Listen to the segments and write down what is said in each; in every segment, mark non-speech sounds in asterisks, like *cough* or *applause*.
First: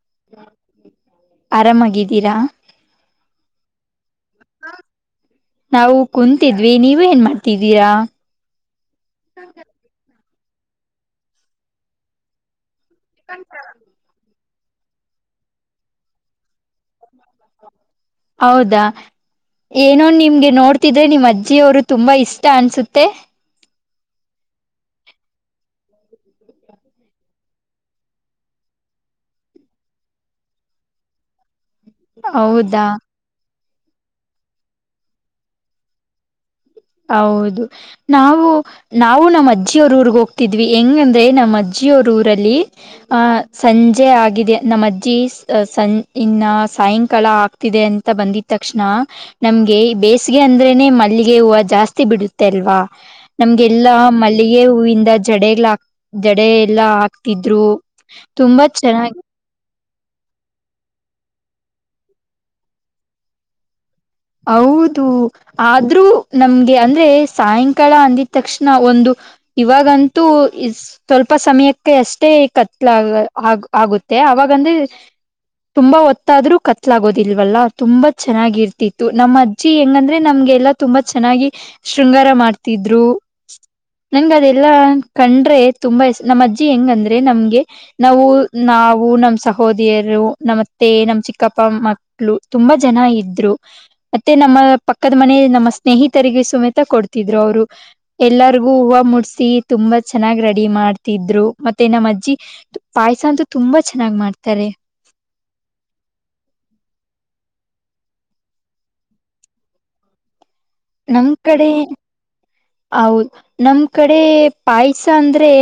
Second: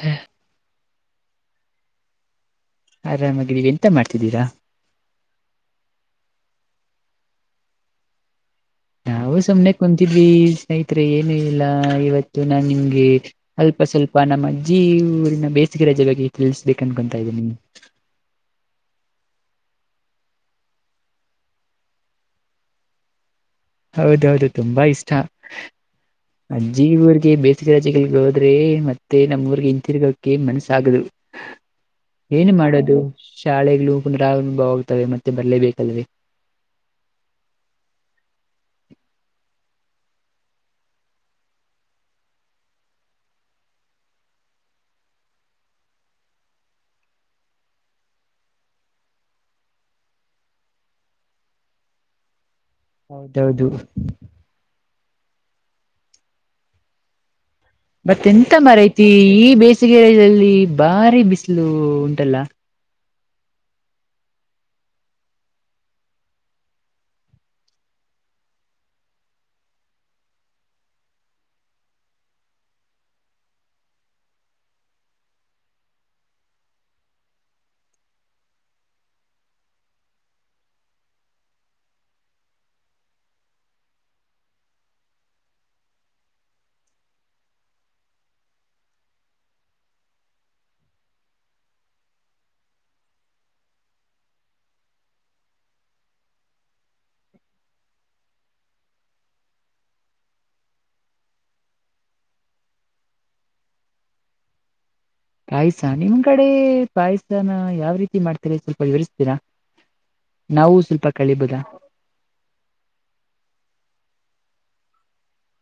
ಹ ಆರಾಮಾಗಿದ್ದೀರಾ. ಆರಾಮ್ ಇದಿವಿ ಎಂತ ಮಾಡ್ತಿದ್ದೀರಾ. ನಾವು ಕುಂತಿದ್ವಿ ನೀವ್ ಏನ್ ಮಾಡ್ತಿದ್ದೀರಾ. ನಾವು ಸುಮ್ನೆ ಕುಂತಿದ್ವಿ ಸ್ನೇಹಿತರೆ ಏನು ಇಲ್ಲ ಇವತ್ತು ನಾನ್ ನಿಮ್ಗೆ ಅಲ್ಪ ಸ್ವಲ್ಪ ನಮ್ಮ ಅಜ್ಜಿ ಊರಿನ ಬೇಸಿಗೆ ರಜೆ ಬಗ್ಗೆ ತಿಳಿಸಬೇಕು ಅನ್ಕೊತಾ ಇದ್ದೀನಿ. ಹೌದಾ ಏನೋ ನಿಮ್ಗೆ ನೋಡ್ತಿದ್ರೆ ನಿಮ್ಮ್ ಅಜ್ಜಿಯವರು ತುಂಬಾ ಇಷ್ಟ ಅನ್ಸುತ್ತೆ. ಹೌದೌದು ತುಂಬಾ ಇಷ್ಟ‌. ಅಜ್ಜಿ ಊರಿಗೆ ಬೇಸಿಗೆ ರಜೆಗಳಿಗೆ ಹೋದ್ರೆ ಮತ್ತೆ ನಮ್ಮೂರಿಗೆ ಹಿಂತಿರ್ಗೋಕೆ ಮನಸ್ಸು ಆಗದು. ಏನು ಹೌದಾ ಮಾಡೋದು ಶಾಲೆಗಳು ಪುನರಾರಂಭ ಆಗುತ್ತವೆ ಮತ್ತೆ ಬರಲೇಬೇಕಲ್ವೇ. ಹೌದು ನಾವು ನಾವು ನಮ್ಮ ಅಜ್ಜಿಯವರ ಊರಿಗೆ ಹೋಗ್ತಿದ್ವಿ ಹೆಂಗಂದ್ರೆ ನಮ್ಮ ಅಜ್ಜಿಯರ ಊರಲ್ಲಿ ಆ ಸಂಜೆ ಆಗಿದೆ ನಮ್ಮ ಅಜ್ಜಿ ಸಂ ಇನ್ನ ಸಾಯಂಕಾಲ ಆ ತಿದೆ ಅಂತ ಬಂದಿದ್ ತಕ್ಷಣ ನಮ್ಗೆ ಬೇಸಗೆ ಅಂದ್ರೇನೆ ಮಲ್ಲಿಗೆ ಹೂ ಜಾಸ್ತಿ ಬಿಡುತ್ತೆ ಅಲ್ವಾ ನಮಗೆ ಹೌದೌದು ಎಲ್ಲಾ ಮಲ್ಲಿಗೆ ಹೂವಿಂದ ಜಡೆಗಳ ಜಡೆ ಎಲ್ಲಾ ಹಾಕ್ತಿದ್ರು. ಮತ್ತ್ ಎಂತ ತುಂಬಾ ಮರೈತಿ ಚೆನ್ನಾಗಿ ಈ ಬೇಸಿಗೆಯಲ್ಲಿ ಬಾರಿ ಬಿಸಿಲು ಉಂಟಲ್ಲ. ಹೌದು ಆದ್ರೂ ನಮ್ಗೆ ಅಂದ್ರೆ ಸಾಯಂಕಾಲ ಅಂದಿದ್ ತಕ್ಷಣ ಒಂದು ಇವಾಗಂತೂ ಇಸ್ ಸ್ವಲ್ಪ ಸಮಯಕ್ಕೆ ಅಷ್ಟೇ ಕತ್ತಲು ಆ ಆಗುತ್ತೆ ಅವಾಗಂದ್ರೆ ತುಂಬಾ ಹೊತ್ತಾದ್ರೂ ಕತ್ಲಾಗೋದಿಲ್ವಲ್ಲ ತುಂಬಾ ಚೆನ್ನಾಗಿರ್ ತ್ತಿತ್ತು ನಮ್ಮ ಅಜ್ಜಿ ಹೆಂಗಂದ್ರೆ ನಮ್ಗೆಲ್ಲಾ ತುಂಬಾ ಚೆನ್ನಾಗಿ ಶೃಂಗಾರ ಮಾಡ್ತಿದ್ರು. ನಂಗ್ ಅದೆಲ್ಲಾ ಕಂಡ್ರೆ ತುಂಬಾ ಇಷ್ ನಮ್ಮ್ ಅಜ್ಜಿ ಹೆಂಗಂದ್ರೆ ನಮಗೆ. ನಾವು ನಾವು ನಮ್ಮ ಸಹೋದರಿರು ನಮ್ಮತ್ತೆ ನಮ್ ಚಿಕ್ಕಪ್ಪ ಮಕ್ ಳ್ಳು ತುಂಬಾ ಜನ ಇದ್ರು. ಮತ್ತೆ ನಮ್ಮ ಪಕ್ಕದ ಮನೆ ನಮ್ಮ ಸ್ನೇಹಿತರಿಗೆ ಸುಮೇತ ಕೊಡ್ತಿದ್ರು ಅವರು. ಎಲ್ಲಾರಿಗು ಹೂವ ಮುಡ್ಸಿ ತುಂಬಾ ಚೆನ್ನಾಗ್ ರೆಡಿ ಮಾಡ್ತಿದ್ರು ಮತ್ತೆ ನಮ್ಮ ಅಜ್ಜಿ ಪಾಯಸ ಅಂತೂ ತುಂಬಾ ಚೆನ್ನಾಗ್ ಮಾಡ್ತಾರೆ. ಪಾಯಸ ನಿಮ್ ಕಡೆ ಪಾಯಸನ ಯಾವ ರೀತಿ ಮಾಡ್ತೀರಿ ಸ್ವಲ್ಪ ಹೇಳ್ಸತ್ತಿರಾ. ನಾವು ನಮ್ ಕಡೆ ಹೌದ್ ನಮ್ ಕಡೆ ಪಾಯಸ ಅಂದ್ರೆ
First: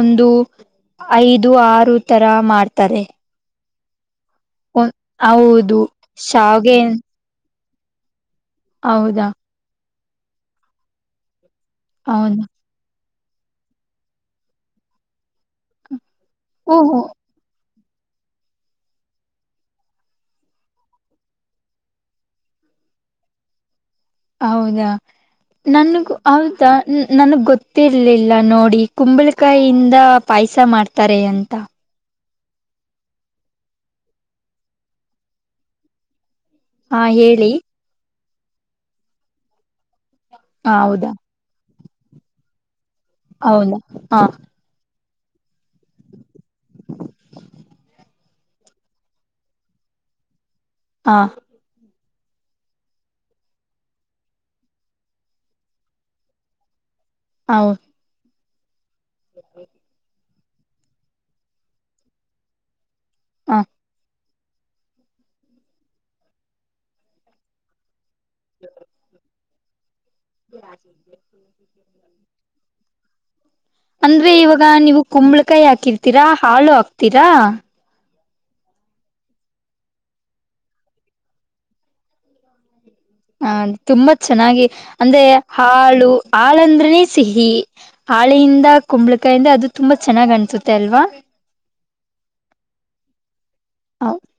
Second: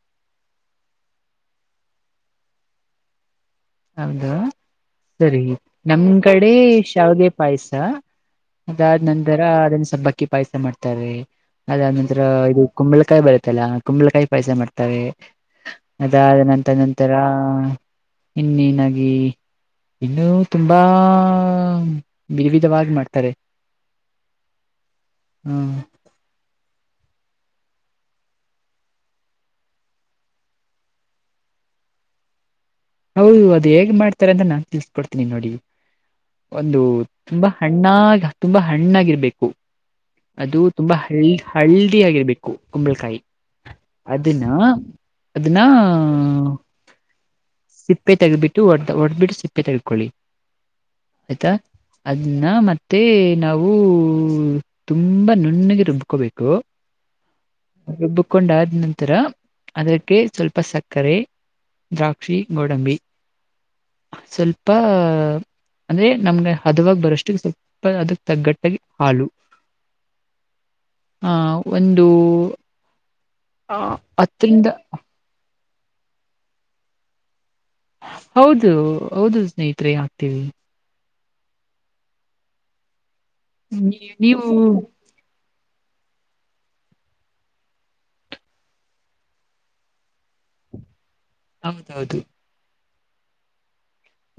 ಒಂದು ಐದು ಆರು ತರ ಮಾಡ್ತಾರೆ. ಹೌದು ಒನ್- ಸರಿ ಹೌದು ನಮ್ ಕಡೆ ಶಾವ್ಗೆ ಶಾವಿಗೆ ಪಾಯಸ ಅದಾದ್ ಹೌದಾ ನಂತರ ಅದನ್ನ ಸಬ್ಬಕ್ಕಿ ಪಾಯಸ ಮಾಡ್ತಾರೆ. ಅದಾದ ನಂತರ ಹೌದು ಇದು ಕುಂಬಳಕಾಯಿ ಬರುತ್ತಲ್ಲ ಕುಂಬಳಕಾಯಿ ಪಾಯಸ ಮಾಡ್ತರೆ ಅದ್ ನಂತ ಓಹೋ ನಂತರ ಇನ್ನೆನಾಗಿ ಇನ್ನೂ ತುಂಬಾ ವಿಧವಿಧವಾಗಿ ಮಾಡ್ತಾರೆ. ಹೌದಾ ಹ್ಮ್ ನನಗೂ ಹೌದಾ ನನಗ್ ಗೊತ್ತಿರ್ಲಿಲ್ಲ ನೋಡಿ ಕುಂಬಳಕಾಯಿಂದ ಪಾಯಸ ಮಾಡ್ತ್ ತ್ತಾರೆ ಅಂತ ಹೌದು ಅದು ಹೇಗ್ ಮಾಡ್ತಾರೆ ಅಂತ ನಾನ್ ತಿಳ್ಸ್ಕೊಡ್ತೀನಿ ನೋಡಿ ಒಂದು ಹಾ ತುಂಬಾ ಹೇಳಿ ಹಣ್ ಹಣ್ಣಾ ತುಂಬಾ ಹಣ್ಣಾಗಿರ್ಬೇಕು ಅದು ತುಂಬಾ ಹ ಹಳ್ಳದಿ ಆಗಿರ್ಬೇಕು ಕುಂಬಳಕಾಯಿ ಹೌದಾ ಹ ಅದನ್ನ ಅದನ್ನಾ ಸಿಪ್ಪೆ ತೆಗಿದು ಬಿಟ್ಟು ಹೊಡ್ಬಿಟ್ಟು ಸಿಪ್ಪೆ ತೆಗದ್ಕೊಳ್ಳಿ. ಹಾ ಆಯ್ತಾ ಅದನ್ನ ಮತ್ತೆ ನಾವು ತುಂಬಾ ನುಣ್ಣುಗೆ ರುಬ್ಕೋಬೇಕು. ಹೌ ರುಬ್ಬಕೊಂಡ್ ಆದ ನಂತರ ಅದಕ್ಕೆ ಸ್ವಲ್ಪ ಸಕ್ಕರೆ ದ್ರಾ ಕ್ಷಿ ಗೋಡಂಬಿ ಹಾ ಸ್ವಲ್ಪ ಅಂದ್ರೆ ನಮಗೆ ಹದುವಾಗ ಬರೋಷ್ಟಕ್ಕೆ ಸ್ವಲ್ಪ ಅದಕ್ಕ್ ತಗ್ಗಟ್ಟಾಗಿ ಹಾಲು ಆ ಒಂದು *unintelligible* ಅಂದ್ರೆ ಇವಾಗ ಹತ್ತರಿಂದ ನೀವು ಕುಂಬಳಕಾಯಿ ಹಾಕಿರ್ತೀರಾ ಹಾಲು ಹಾಕ್ತೀರಾ. ಹೌದು ಹೌದು ಸ್ನೇಹಿತ್ರೆ ಹಾಕ್ತೀವಿ. ಹ ತುಂಬಾ ನೀ- ನೀವು ಚೆನ್ನಾಗಿ ಅಂದ್ರೆ ಹಾಳು ಹಾಲಂದ್ರನೇ ಸಿಹಿ ಹಾಲೆಯಿಂದ ಕುಂಬಳಕಾಯಿಂದ ಅದು ತುಂಬಾ ಚೆನ್ನಾಗ್ ಅನ್ಸುತ್ತೆ ಅಲ್ವಾ. ಹೌದೌದು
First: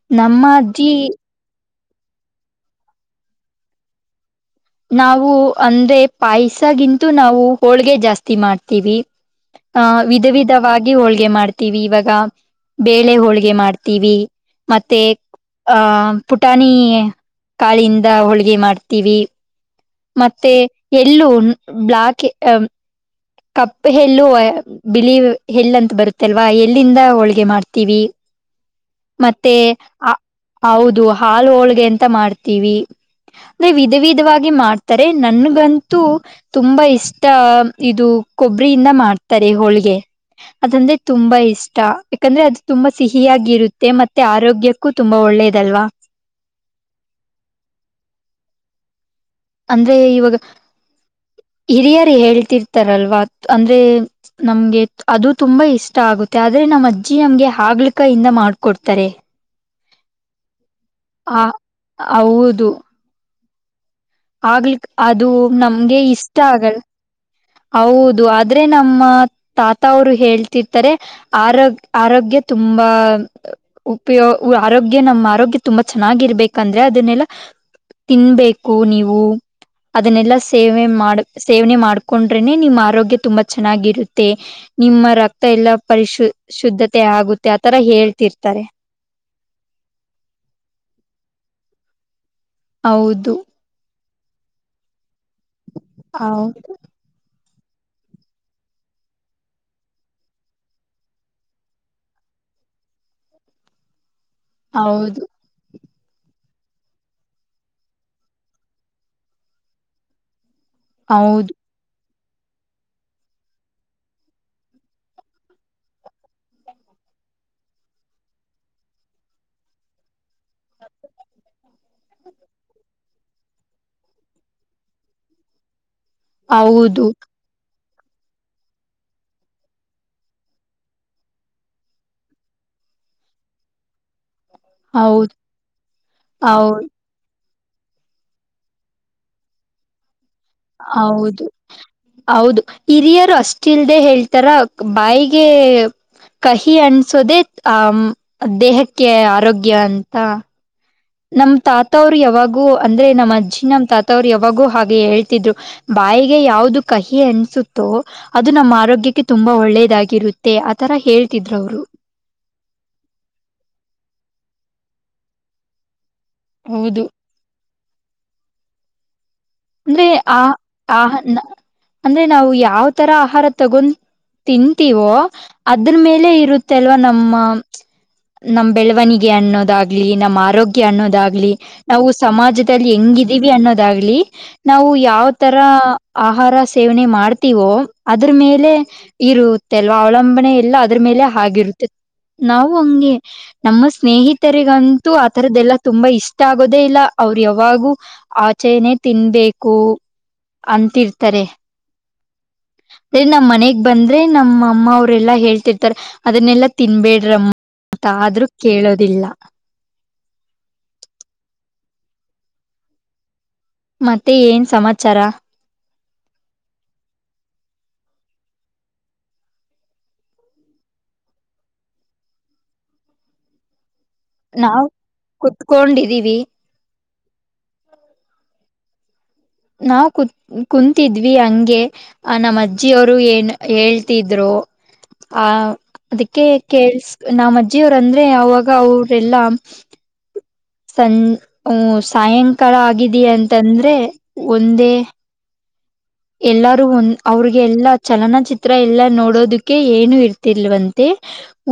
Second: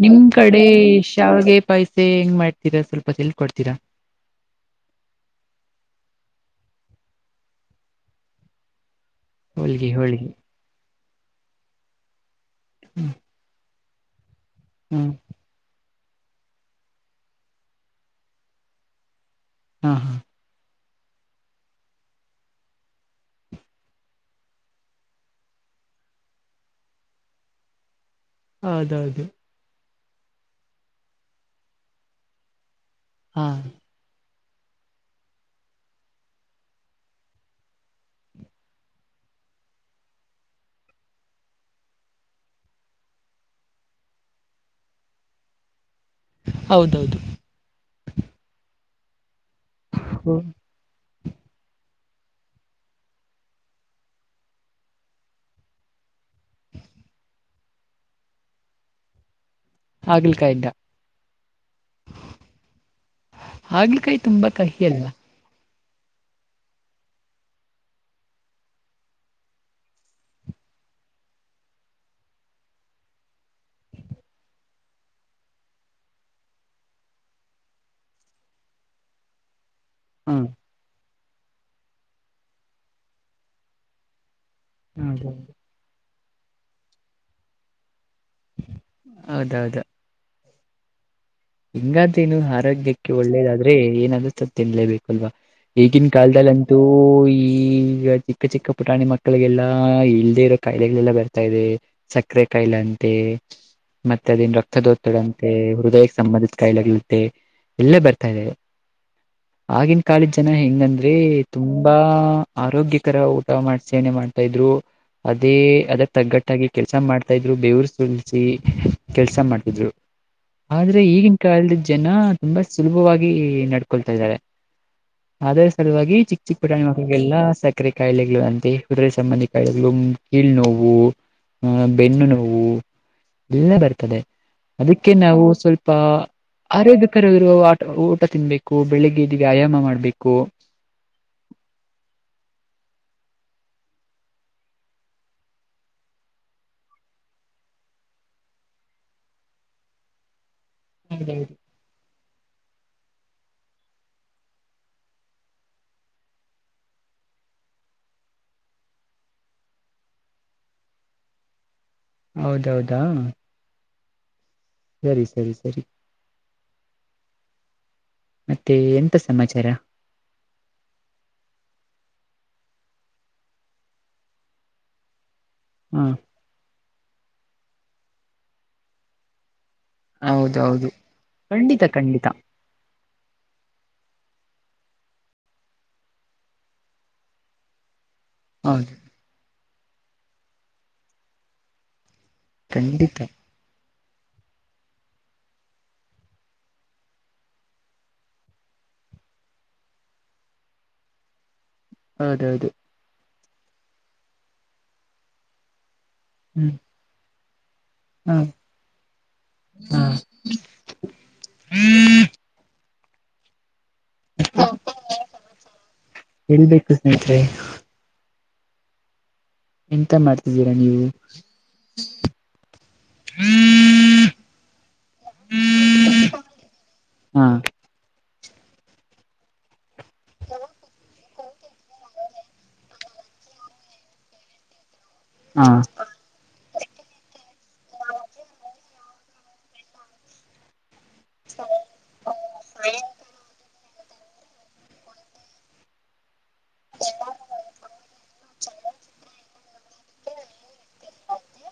ನಿಮ್ ನಮ್ಮ ಕಡೆ ಅಜ್ಜಿ ಶಾವಿಗೆ ಪೈಸೆ ಹೆಂಗ್ ಮಾಡ್ತೀರಾ ಸ್ವಲ್ಪ ತಿಳ್ಕೊಡ್ತೀರಾ. ನಾವು ಅಂದ್ರೆ ಪಾಯಸಗಿಂತೂ ನಾವು ಹೋಳಿಗೆ ಜಾಸ್ತಿ ಮಾಡ್ತೀವಿ. ಹ ಹೋಳ್ಗೆ ವಿಧ ಹೋಳಿಗೆ ವಿಧವಾಗಿ ಹೋಳಿಗೆ ಮಾಡ್ತೀವಿ ಇವಾಗ ಹ್ಮ್ ಬೇಳೆ ಹೋಳಿಗೆ ಮಾಡ್ತ್ ತ್ತಿವಿ ಮತ್ತೆ ಹ್ಮ್ ಆಹ ಪುಟಾಣಿ ಕಾಳಿಂದ ಹೋಳಿಗೆ ಮಾಡ್ತೀವಿ. ಹಾ ಹಾ ಮತ್ತೆ ಎಳ್ಳು ಹ್ಮ್ ಬ್ಲಾಕ್ ಎ ಕಪ್ಪು ಎಳ್ಳು ಬಿಳ್ಳಿ ಎಳ್ಳು ಅಂತ ಬರುತ್ತಲ್ವಾ ಎಳ್ಳಿಂದ ಹೋಳಿಗೆ ಮಾಡ್ತೀವಿ. ಹೌದೌದು ಮತ್ತೆ ಹೌದು ಹಾಲು ಹೋಳಿಗೆ ಅಂತ ಮಾಡ್ತೀವಿ ಹಾ ಅಂದೆ ವಿಧ ವಿಧವಾಗಿ ಮಾಡ್ತಾರೆ ನನ್ಗಂತೂ ತುಂಬಾ ಇಷ್ಟ ಇದು ಕೊಬ್ಬರಿಯಿಂದ ಮಾಡ್ತಾರೆ ಹೋಳಿಗೆ. ಅದಂದ್ರೆ ತುಂಬಾ ಇಷ್ಟ ಯಾಕಂದ್ರೆ ಅದು ತುಂಬಾ ಸಿಹಿಯಾಗಿ ಇರುತ್ತೆ ಮತ್ತೆ ಆರೋಗ್ಯಕ್ಕೂ ಕ್ಕು ತುಂಬಾ ಒಳ್ಳೇದಲ್ವಾ. ಹೌದೌದು ಅಂದ್ರೆ ಇವಾಗ ಹ ಹಿರಿಯರ್ ಹೇಳ್ತಿರ್ತಾರಲ್ವಾ ಅಂದ್ರೆ ನಮ್ಗೆ ಅದು ತುಂಬಾ ಇಷ್ಟ ಆಗುತ್ತೆ ಆದ್ರೆ ನಮ್ಮ್ ಅಜ್ಜಿ ನಮಗೆ ಹಗಲಕಾಯಿಂದ ಮಾಡ್ಕೊಡ್ತಾರೆ. ಹಾಗಲ ಕಾಯಿಂದ ಹ ಹೌದು ಹಾಗಲ ಕಾಯ್ ಹಾಗಲ್ ಕಾ ಅದು ನಮ್ಗೆ ಇಷ್ಟ ಆಗಲ್. ಹೌದು ಆದ್ರೆ ನಮ್ಮ ತಾತ ಅವರು ಹೇಳ್ತಿರ್ತಾರೆ. ಆರೋಗ್ ಆರೋಗ್ಯ ತುಂಬಾ. ಉಪಯೂ ಆರೋಗ್ಯ ನಮ್ಮ ಆರೋಗ್ಯ ತುಂಬಾ ಚೆನ್ನಾಗಿರ್ಬೇಕಂದ್ರೆ ಅದನ್ನೆಲ್ಲಾ ತಿನ್ಬೇಕು ನೀವು ಅದನ್ನೆಲ್ಲಾ ಹ್ಮ್ ಸೇವೆ ಮಾಡ ಸೇವನೆ ಮಾಡ. ಕೊಂಡ್ರೆನೆ ನಿಮ್ಮ ಆರೋಗ್ಯ ತುಂಬಾ ಚೆನ್ನಾಗಿರುತ್ತೆ ನಿಮ್ಮ ಹೌದೌದು ರಕ್ತ ಎಲ್ಲಾ ಪರಿಶು. ಶುದ್ಧತೆ ಆಗುತ್ತೆ ಆತರಾ ಹೇಳ್ತಿರ್ತಾರೆ. ಹೌದು ದೌದು. ಹಿಂಗತಿನ್ನು ಹಾತ್. ಆರೋಗ್ಯಕ್ಕೆ ಹೌದು ಒಳ್ಳೇದಾದ್ರೆ ಏನಾದ್ರೂ ತಿ ತಿನ್ನಲೇಬೇಕಲ್ವಾ ಈಗಿನ ಹೌದು ಕಾಲದಲ್ಲಂತೂ. ಪೋರಿ ಈಗ ಚಿಕ್ಕ ಚಿಕ್ಕ ಪುಟಾಣಿ ಮಕ್ಕಳಿಗೆಲ್ಲಾ ಇಲ್ಲದೆ ಇರೋ ಕಾಯಿಲೆಗಳೆಲ್ಲಾ ಬರ್ತಾ ಇದೆ. ಸಕ್ಕರೆ ಕಾಯಿಲೆ ಅಂತೆ ಮತ್ತೆ ಅದನ್ ಹೌದು ರಕ್ತದೊತ್ತಡಂತೆ ಹೃದಯ. ಸಂಬಂಧದಕಾಯಲೆಗಳಂತೆ ಎಲ್ಲ ಬರ್ತಾ ಇದೆ ಆಗಿನ ಕಾಲದ ಜನಾ ಹೆಂಗ ಅಂದ್ರ ದ್ರೆ ಹೌದು ತುಂಬಾ ಆರೋಗ್ಯಕರ ಊಟ ಮಾಡಸೇವನೆ ಮಾಡ್ತಾ ಇದ್ರು. ಅದೇ ಅದ ತಗ್ಗಟ್ಟಾಗಿ ಕೆಲ್ಸ ಮಾಡ್ತಾ ಇದ್ರು ಬೇವರು ಸುರಸಿ ಕೆಲ್ಸ ಮಾಡ್ತಿದ್ರು. ಆದ್ರೆ ಈಗಿನ ಕಾಲದ ಜನಾ ತುಂಬಾ ಸುಲಭವಾಗಿ ನಡ್ಕೊಳ್ತಾ ಇದ್ದಾರೆ. ಅದೇ ಸಲುವಾಗಿ ಚಿಕ್ಕ ಚಿಕ್ಕ ಪಿಟಾಣಿ ಹೌದು ಮಕ್ಕಳಿಗೆಲ್ಲ ಸಕ್ ಸಕ್ಕರೆ ಕಾಯಿಲೆಗಳು ಅಂತೆ ಹೃದಯ ಸಂಬಂಧಿ ಕಾಯಿಲೆಗಳು ಕೀಳ್ ನೋವು ಹ ಬೆನ್ನು ನೋವು ಎಲ್ಲಾ ಬರ್ತದೆ. ಅದಕ್ಕೆ ಹೌದು ನಾವು ಸ್ವಲ್ಪ ಹೌದು ಆರೈ ಗ್ಯಕರ ಇರುವ ಆಟ ಊಟ ತಿನ್ಬೇಕು ಬೆಳಿಗ್ಗೆ ಇದ ವ್ಯಾಯಾಮ ಮಾಡ್ಬೇಕು. ಹೌದು ಹೌದು ಹಿರಿಯರು ಅಷ್ಟ ಇಲ್ದೆ ಹೇಳ್ತಾರ ಬಾಯಿಗೆ. ಕಹಿ ಅಣಸೋದೆ ಆಮ್ ದೇಹಕ್ಕೆ ಆರೋಗ್ಯ ಅಂತಾ. ನಮ್ಮ ತಾತ ಅವ್ರು ಯಾವಾಗೂ ಅಂದ್ರೆ ನಮ್ಮ ಅಜ್ಜಿ ನಮ್ಮ ತಾತವ್ರು ಯಾವಾಗೂ ಹಾಗೆ ಹೇಳ್ತಿದ್ರು. ಬಾಯಿಗೆ ಯಾವ್ದ ಕಹಿ ಅಣಸುತ್ತೋ ಅದು ನಮ್ಮ ಆರೋಗ್ಯಕ್ಕೆ ತುಂಬಾ ಒಳ್ಳೇದಾಗಿರುತ್ತೆ. ಆತರ ಹೇಳ್ತಿದ್ರು ಅವರು ಹೌದ ಹೌದಾ ಸರಿ ಸರಿ ಸರಿ. ಹೌದು. ಮತ್ತೆ ಎಂತ ಸಮಾಚಾರಾ. ಅಂದ್ರೆ ಆ ಆಹನ ಅಂದ್ರೆ ನಾವು ಯಾವತರಾ ಆಹರಾ ತಗೊತಿನ್ಂತೀವೋ. ಅದ್ರ ಹಾ ಮೇಲೆ ಇರುತ್ತೆ ಅಲ್ವಾ ನಮ್ಮ ನಮ್ಮ ಬೆಳವಣಿಗೆ ಅನ್ನೋದಾಗ ಆಗ್ಲಿ ನಮ್ಮ ಆರೋಗ್ಯ ಹೌದೌದು ಅನ್ನೋದಾಗ್ಲಿ ಖಂಡಿತ ನಾವು ಖಂಡಿತ ಸಮಾಜದಲ್ಲಿ ಹೆಂಗಿದೀವಿ ಅನ್ನೋದಾಗ್ಲಿ. ನಾವು ಯಾವ ತರಾ ಆಹಾರ ಸೇವನೆ ಮಾಡ್ತೀವೋ ಅದ್ರ ಮೇಲೆ ಹೌದು ಇರುತ್ತೆ ಅಲ್ವಾ ಅವಲಂಬನೆ ಎಲ್ಲ ಅದ್ರ ಮೇಲೆ ಹಾಗಿರುತ್ತೆ ನಾವು ಹಂಗೆ. ಖಂಡಿತ ನಮ್ಮ ಸ್ನೇಹಿತರಿಗಂತೂ ಆತರದ್ದೆಲ್ಲಾ ತುಂಬಾ ಇಷ್ಟ ಆಗೋದೇ ಇಲ್ಲ ಅವ್ರ ಯಾವಾಗೂ. ಆಚೆನೇ ತಿನ್ಬೇಕು ಅಂತಿರ್ತಾರೆ. ಹೌದ ಹೌದು ಇನ್ನ ನಮ್ಮ ಮನೆಗ ಬಂದ್ರೆ ನಮ್ಮ ಅಮ್ಮ ಅವ್ರೆಲ್ಲಾ ಹೇಳ್ತಿರ್ತಾರೆ ಅದನ್ನೆಲ್ಲಾ ಹ್ಮ್ ತಿನ್ಬೇಡ್ರಮ್ಮ. ತ್ತಾಆದ್ರೂ ಕೇಳದಿಲ್ಲಾ. ಹ ಹ ಮತ್ತೆ ಏನು ಸಮಾಚಾರಾ. ಹೇಳ್ಬೇಕು ಸ್ನೇಹಿತರೆ. ಎಂತ ಮಾಡ್ತಿದ್ದೀರಾ ನೀವು ನಾವು ಕುತ್ಕೊಂಡಿದೀವಿ. ಹಾ ನಾವು ಕುತ್ ಕುಂತಿದ್ವಿ ಹಂಗೆ. ಆ ನಮ್ಮ್ ಅಜ್ಜಿಯ ಅವರು ಹೇಳ್ತಿದ್ರು. ಆ ಹಾ ಅದಕ್ಕೆ ಕೇಳ್ಸ್ ನಮ್ಮ್ ಅಜ್ಜಿಯವ್ರ ಅಂದ್ರೆ ಅವಾಗ ಅವ್ರೆಲ್ಲಾ. ಸಂ ಸಾಯಂಕಾಲ ಆಗಿದ ಅಂತಂದ್ರೆ ಒಂದೇ. ಎಲ್ಲಾರೂ ಒಂದ ಅವ್ರಿಗೆಲ್ಲಾ ಚಲನಚಿತ್ರ ಎಲ್ಲಾ ನೋಡೋದಕ್ಕೆ ಏನು ಇರ್ತಿಲ್ವಂತೆ.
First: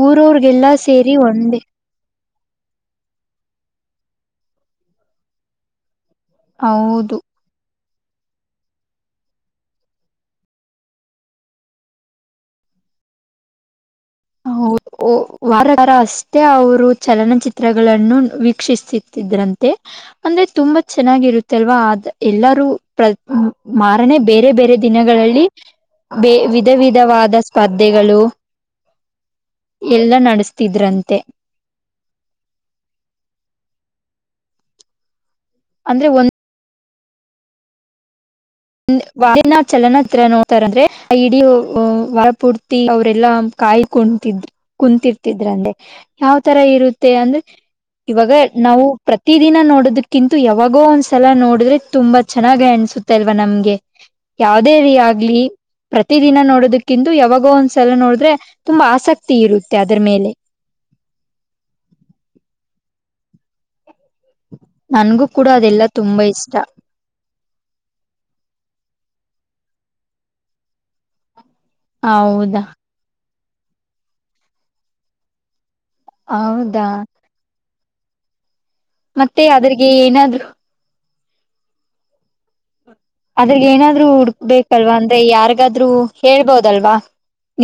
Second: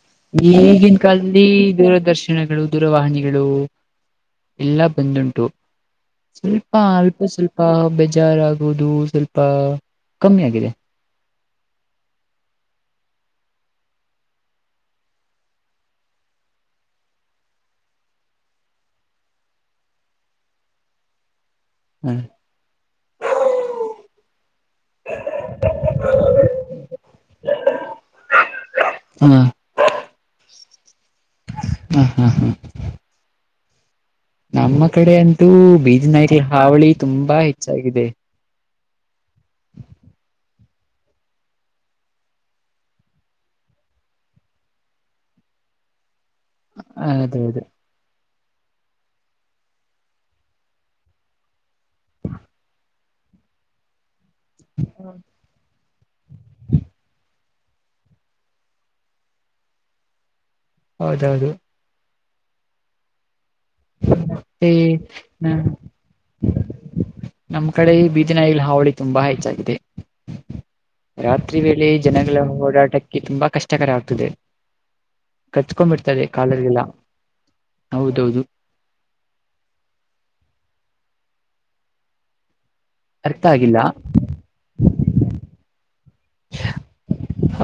ಊರವ್ರಗೆಲ್ಲಾ ಸೇರಿ ಒಂದೇ. ದೇವದರ್ಶ್. ದಿನಗಳು ದೂರವಹಿನಿಗಳು ಎಲ್ಲಾ ಬಂದಂಟು. ಸ್ವಲ್ಪ ಹೌದು ಅಲ್ಪ ಸ್ವಲ್ಪ ಬೇಜಾರಾಗೋದು ಸ್ವಲ್ಪ ಕಮ್ಮಿ ಆಗಿದೆ. ಹ ವಾರ ವಾರ ಅಷ್ಟೇ ಅವರು ಚಲನಚಿತ್ರಗಳನ್ನು ವೀಕ್ಷಿಸ್ತಿ. ಇದ್ರಂತೆ ಅಂದ್ರೆ ತುಂಬಾ ಚೆನ್ನಾಗಿರುತ್ತೆ ಅಲ್ವಾ ಹ ಆದ ಎಲ್ಲಾರೂ. ಮಾರನೆ ಬೇರೆ ಬೇರೆ ದಿನಗಳಲ್ಲಿ. ವಿಧ ವಿಧವಾದ ಸ್ಪರ್ಧೆಗಳು. ಹ ಎಲ್ಲ ನೆಡೆಸ್ತಿದ್ರಂತೆ. ಹ್ಮ್ ಹ್ಮ್ ಹ್ಮ್. ನಮ್ಮ ಕಡೆ ಅಂತು ಅಂದ್ರೆ ಬೀದಿ ಒಂದ್ ನಾಯಿಗಳ ಹಾವಳಿ ಅಂತು ತುಂಬಾ ಹೆಚ್ಚಾಗಿದೆ. ವಾರ ಚಲನಚಿತ್ರ ನೋಡ್ತಾರೆ ಅಂದ್ರೆ ಇಡೀ ಈಗ್ಲೂ ವಾರ ಪೂರ್ತಿ ಅವರೆಲ್ಲಾ. ಕಾಯ್ ಕುಂತಿದ್ ಕುಂತರ್ತಿದ್ರಂದ್ರ ಯಾವ್ ತರ ಇರುತ್ತೆ ಅಂದ್ರೆ. ಹೌದೌದು ಇವಾಗ ನಾವು ಪ್ರತಿದಿನ ನೋಡೋದಕ್ಕಿಂತ ಯಾವಾಗೋ ಒಂದ್ಸಲ ನೋಡಿದ್ರೆ ತುಂಬಾ ಚೆನ್ನಾಗ ಅನ್ಸುತೆ ಅಲ್ವಾ. ನಮಗೆ ಯಾವದೇರ ಆಗ್ಲಿ ಪ್ರತಿದಿನ ನೋಡೋದಕ್ಕಿಂದು ಯಾವಾಗೋ ಒಂದು. ಎಲ್ಲ ನೋಡಿದ್ರೆ ತುಂಬಾ ಆಸಕ್ತಿ ಇರುತ್ತೆ ಅದ್ರ ಮೇಲೆ. ಹೌದೌರೀ. *unintelligible* ನನ್ಗೂ ಕೂಡ ಅದೆಲ್ಲ ತುಂಬಾ ಇಷ್ಟ ನಮ್ಮ್ ಕಡೆ ಈ ಬೀದಿನಾಯಿಗಳ ಹಾವಳಿ ತುಂಬಾ ಹೆಚ್ಚಾಗಿದೆ. ರಾತ್ರಿ ವೇಳೆ ಜನಗಳ ಹೌದಾ ಓಡಾಟಕ್ಕೆ ತುಂಬಾ ಕಷ್ಟ. ಕಷ್ಟಕರ ಆಗ್ತದೆ ಕಚ್ಕೊಂಡ್ಂಬಿಡ್ತದೆ ಕಾಲರ್ಗೆಲ್ಲ ಹೌದಾ ಹೌದೌದು. ಮತ್ತೆ ಅದ್ರಿಗೆ ಏನಾದ್ರು. ಅರ್ಥ ಅದ್ರಗ್ ಆಗಿಲ್ಲ ಏನಾದ್ರು ಹುಡ್ಕ್ಬೇಕಲ್ವಾ ಅಂದ್ರೆ ಯಾರಿಗಾದ್ರು. ಹೇಳ್ಬೋದಲ್ವಾ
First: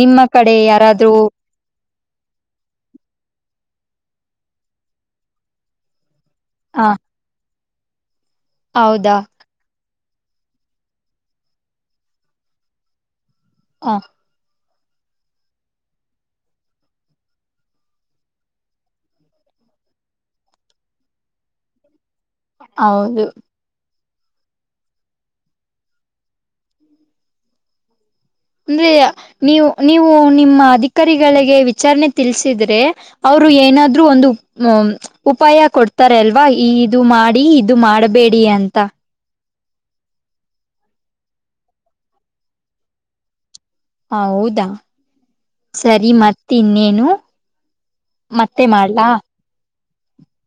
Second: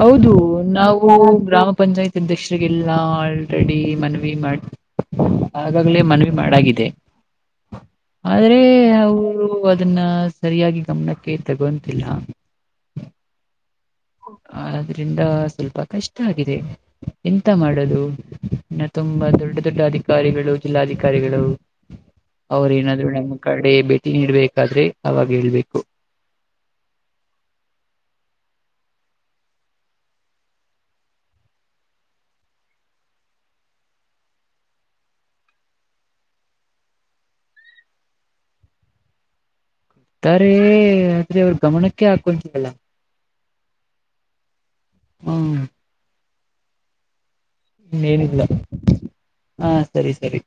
ನಿಮ್ಮ ಕಡೆ ನಾವು ಯಾರಾದ್ರೂ. ಗ್ರಾಮ ಪಂಚಾಯತ್. ಅಧ್ಯಕ್ಷರಿಗೆಲ್ಲ ಆಲ್ರೆಡಿ ಮನ್ವಿ ಮಾಡ ಆಗಾಗಲೇ ಮನ್ವಿ. ಹ ಮಾಡಗಿದೆ. ಆದ್ರೆ ಹೌದಾ ಅವರು ಅದನ್ನ ಸರಿಯಾಗಿ ಗಮನಕ್ಕೆ ತಗೊಂತಿಲ್ಲ. ಆ. ಆದ್ರಿಂದ ಸ್ವಲ್ಪ ಕಷ್ಟ ಆಗಿದೆ ಎಂತ ಮಾಡೋದು. ಇನ್ನು ತುಂಬಾ ದೊಡ್ಡ ದೊಡ್ಡ ಅಧಿಕಾರಿಗಳು ಜಿಲ್ಲಾಧಿಕಾರಿಗಳು. ಅವ್ರ ಏನಾದ್ರು ಹೌದು ನಮ್ಮ್ ಕಡೆ ಭೇಟಿ ನೀಡಡ್ಬೇಕಾದ್ರೆ ಅವಾಗ ಹೇಳ್ಬೇಕು. ಅಂದ್ರೆ ನೀವು ನೀವು ನಿಮ್ಮ ಅಧಿಕಾರಿಗಳಿಗೆ ವಿಚಾರಣೆ ತಿಲ್ಸಿದ್ರೆ. ಅವರು ಏನಾದ್ರರು ಒಂದು. ಉಪಾಯ ಕೊಡ್ತಾರಲ್ವಾ ಇದು ಮಾಡಿ ಇದು ಮಾಡಬೇಡಿ ಅಂತ. ತಾರೆ ಆದ್ರೆ ಅವರು ಗಮನಕ್ಕೆ ಹಾಕೊಂತಿಲ್ಲ. ಹ ಹೌದಾ ಹ್ಮ್ ಸರಿ ಮತ್ ಇನ್ನೇನು. ಇ ಏನಿಲ್ಲ ಮತ್ತೆ ಮಾಡ್ಲಾ ಹಾ ಸರಿ ಸರಿ.